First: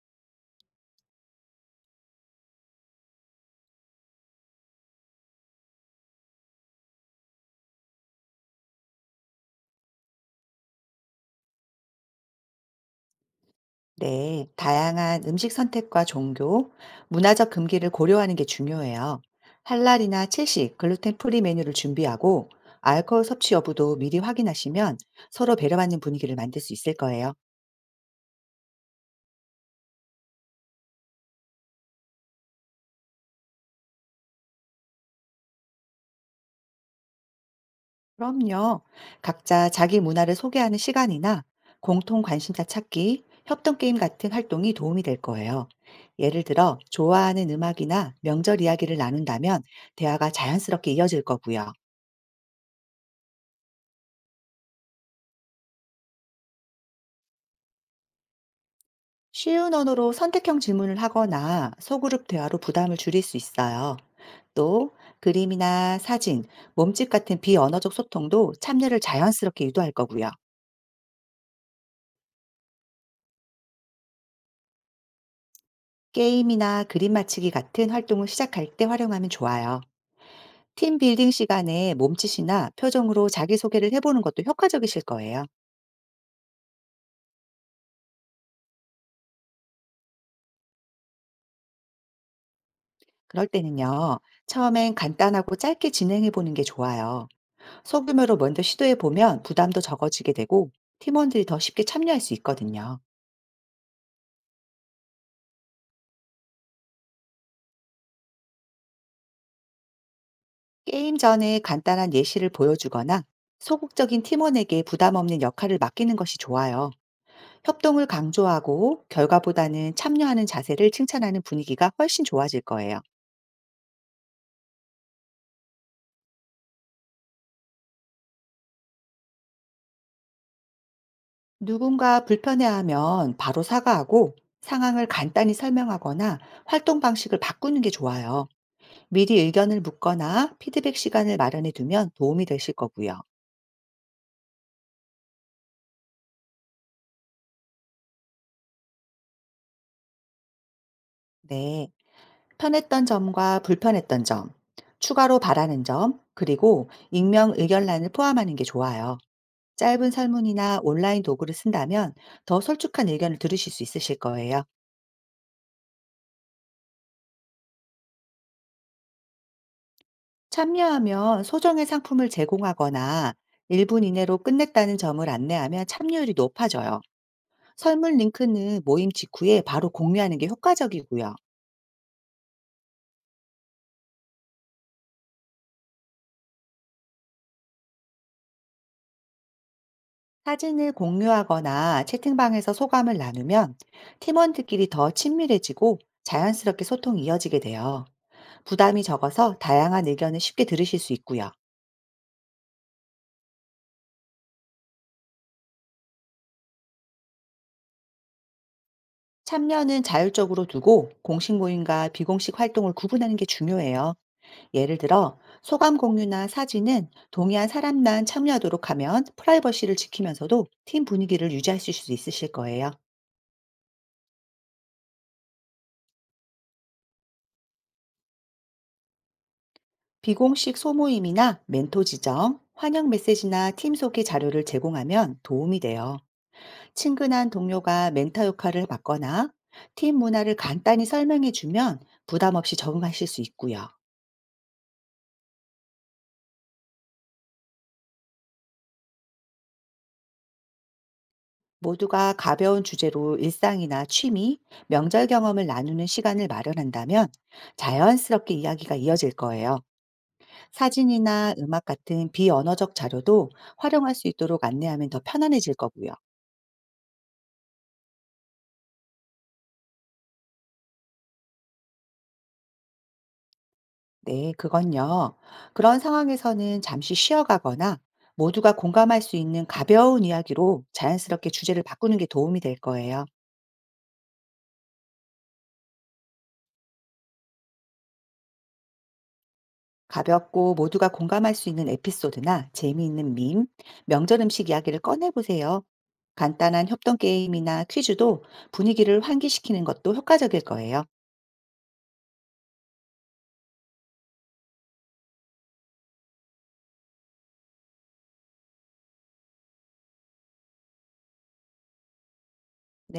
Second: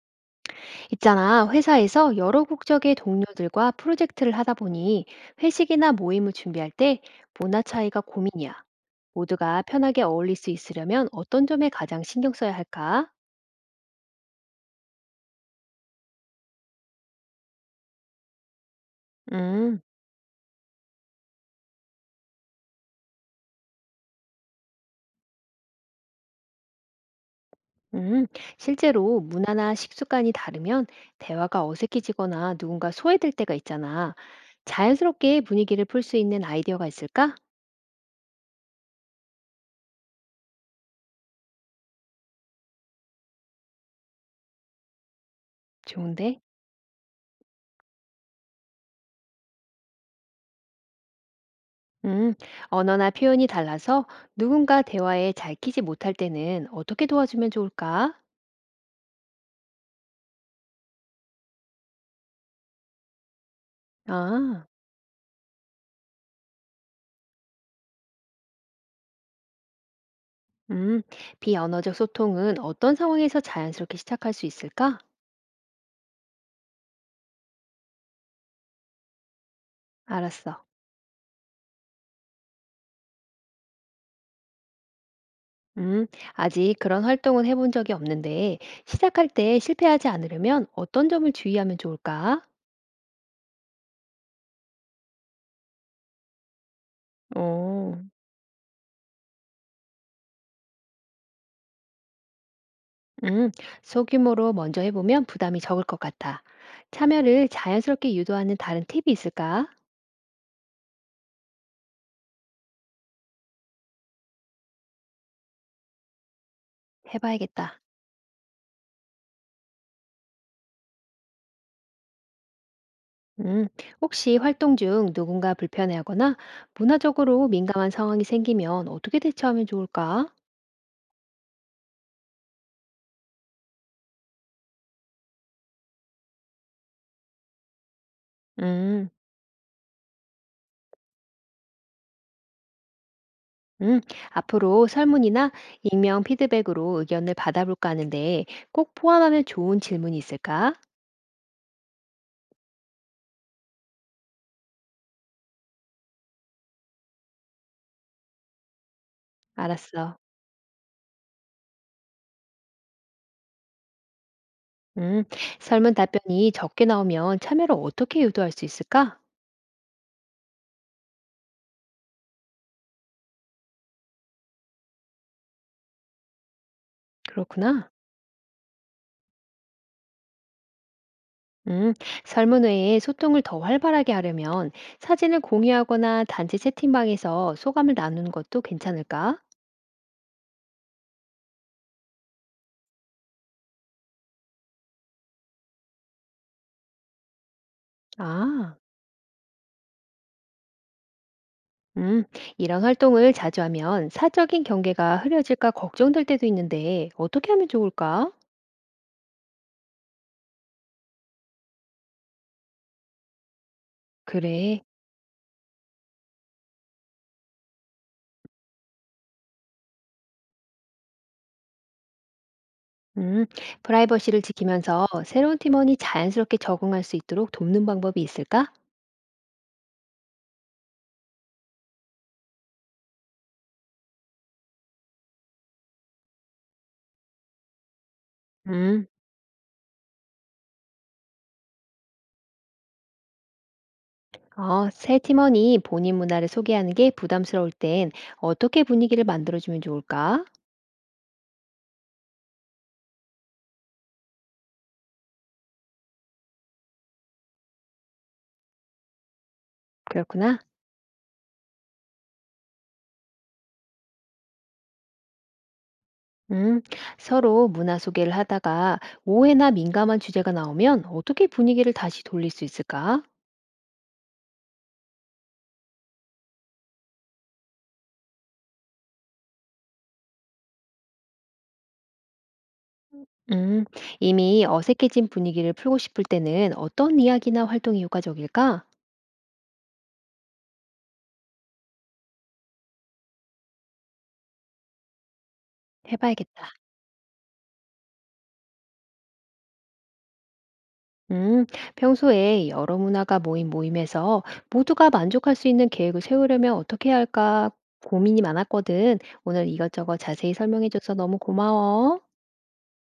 있잖아, 회사에서 여러 국적의 동료들과 프로젝트를 하다 보니 회식이나 모임을 준비할 때 문화 차이가 고민이야. 모두가 편하게 어울릴 수 있으려면 어떤 점에 가장 신경 써야 할까? 네, 다양한 음식 선택과 종교, 문화적 금기를 고려하는 게 중요해요. 음, 할랄이나 채식, 글루텐 프리 메뉴를 준비하고 알코올 섭취 여부도 미리 확인하시면 서로 배려받는 분위기를 만들 수 있을 거예요. 음. 실제로 문화나 식습관이 다르면 대화가 어색해지거나 누군가 소외될 때가 있잖아. 자연스럽게 분위기를 풀 수 있는 아이디어가 있을까? 그럼요. 각자 자기 문화를 소개하는 시간이나 공통 관심사 찾기, 협동 게임 같은 활동이 도움이 될 거예요. 좋은데? 예를 들어, 좋아하는 음악이나 명절 이야기를 나눈다면 대화가 자연스럽게 이어질 거고요. 음, 언어나 표현이 달라서 누군가 대화에 잘 끼지 못할 때는 어떻게 도와주면 좋을까? 쉬운 언어로 선택형 질문을 하거나 소그룹 대화로 부담을 줄일 수 있어요. 아. 또 그림이나 사진, 몸짓 같은 비언어적 소통도 참여를 자연스럽게 유도할 거고요. 음, 비언어적 소통은 어떤 상황에서 자연스럽게 시작할 수 있을까? 게임이나 그림 맞히기 같은 활동을 시작할 때 활용하면 좋아요. 알았어. 팀 빌딩 시간에 몸짓이나 표정으로 자기소개를 해보는 것도 효과적이실 거예요. 음, 아직 그런 활동은 해본 적이 없는데, 시작할 때 실패하지 않으려면 어떤 점을 주의하면 좋을까? 그럴 때는요, 처음엔 간단하고 짧게 진행해보는 게 좋아요. 오. 소규모로 먼저 시도해보면 부담도 적어지게 되고 팀원들이 더 쉽게 참여할 수 있거든요. 음, 소규모로 먼저 해보면 부담이 적을 것 같아. 참여를 자연스럽게 유도하는 다른 팁이 있을까? 게임 전에 간단한 예시를 보여주거나 소극적인 팀원에게 부담 없는 역할을 맡기는 것이 좋아요. 해봐야겠다. 협동을 강조하고 결과보다는 참여하는 자세를 칭찬하는 분위기가 훨씬 좋아질 거예요. 음, 혹시 활동 중 누군가 불편해하거나 문화적으로 민감한 상황이 생기면 어떻게 대처하면 좋을까? 누군가 불편해하면 바로 사과하고 상황을 간단히 설명하거나 활동 방식을 바꾸는 게 좋아요. 음. 미리 의견을 묻거나 피드백 시간을 마련해 두면 도움이 되실 거고요. 음, 앞으로 설문이나 익명 피드백으로 의견을 받아볼까 하는데 꼭 포함하면 좋은 질문이 있을까? 네. 편했던 점과 불편했던 점, 추가로 바라는 점, 그리고 익명 의견란을 포함하는 게 좋아요. 짧은 알았어. 설문이나 온라인 도구를 쓴다면 더 솔직한 의견을 들으실 수 있으실 거예요. 음, 설문 답변이 적게 나오면 참여를 어떻게 유도할 수 있을까? 참여하면 소정의 상품을 제공하거나 1분 이내로 끝냈다는 점을 안내하면 참여율이 높아져요. 그렇구나. 설문 링크는 모임 직후에 바로 공유하는 게 효과적이고요. 음, 설문 외에 소통을 더 활발하게 하려면 사진을 공유하거나 단체 채팅방에서 소감을 나누는 것도 괜찮을까? 사진을 공유하거나 채팅방에서 소감을 나누면 팀원들끼리 더 친밀해지고 자연스럽게 소통이 이어지게 돼요. 아. 부담이 적어서 다양한 의견을 쉽게 들으실 수 있고요. 음, 이런 활동을 자주 하면 사적인 경계가 흐려질까 걱정될 때도 있는데 어떻게 하면 좋을까? 참여는 자율적으로 두고 공식 모임과 비공식 활동을 구분하는 게 중요해요. 그래. 예를 들어 소감 공유나 사진은 동의한 사람만 참여하도록 하면 프라이버시를 지키면서도 팀 분위기를 유지하실 수 있으실 거예요. 음, 프라이버시를 지키면서 새로운 팀원이 자연스럽게 적응할 수 있도록 돕는 방법이 있을까? 비공식 소모임이나 멘토 지정, 환영 메시지나 팀 소개 자료를 제공하면 도움이 돼요. 친근한 동료가 멘터 역할을 음, 맡거나 팀 문화를 간단히 설명해 주면 부담 없이 적응하실 수 있고요. 새 팀원이 본인 문화를 소개하는 게 부담스러울 땐 어떻게 분위기를 만들어주면 좋을까? 모두가 가벼운 주제로 일상이나 취미, 명절 경험을 나누는 시간을 마련한다면 자연스럽게 이야기가 이어질 거예요. 그렇구나. 사진이나 음악 같은 비언어적 자료도 활용할 수 있도록 안내하면 더 편안해질 거고요. 음, 서로 문화 소개를 하다가 오해나 민감한 주제가 나오면 어떻게 분위기를 다시 돌릴 수 있을까? 네, 그건요. 그런 상황에서는 잠시 쉬어가거나 모두가 공감할 수 있는 가벼운 이야기로 자연스럽게 주제를 바꾸는 게 도움이 될 거예요. 음, 이미 어색해진 분위기를 풀고 싶을 때는 어떤 이야기나 활동이 효과적일까? 가볍고 모두가 공감할 수 있는 에피소드나 재미있는 밈, 명절 음식 이야기를 꺼내보세요. 해봐야겠다. 간단한 협동 게임이나 퀴즈도 분위기를 환기시키는 것도 효과적일 거예요. 음, 평소에 여러 문화가 모인 모임에서 모두가 만족할 수 있는 계획을 세우려면 어떻게 해야 할까 고민이 많았거든. 오늘 이것저것 자세히 설명해줘서 너무 고마워.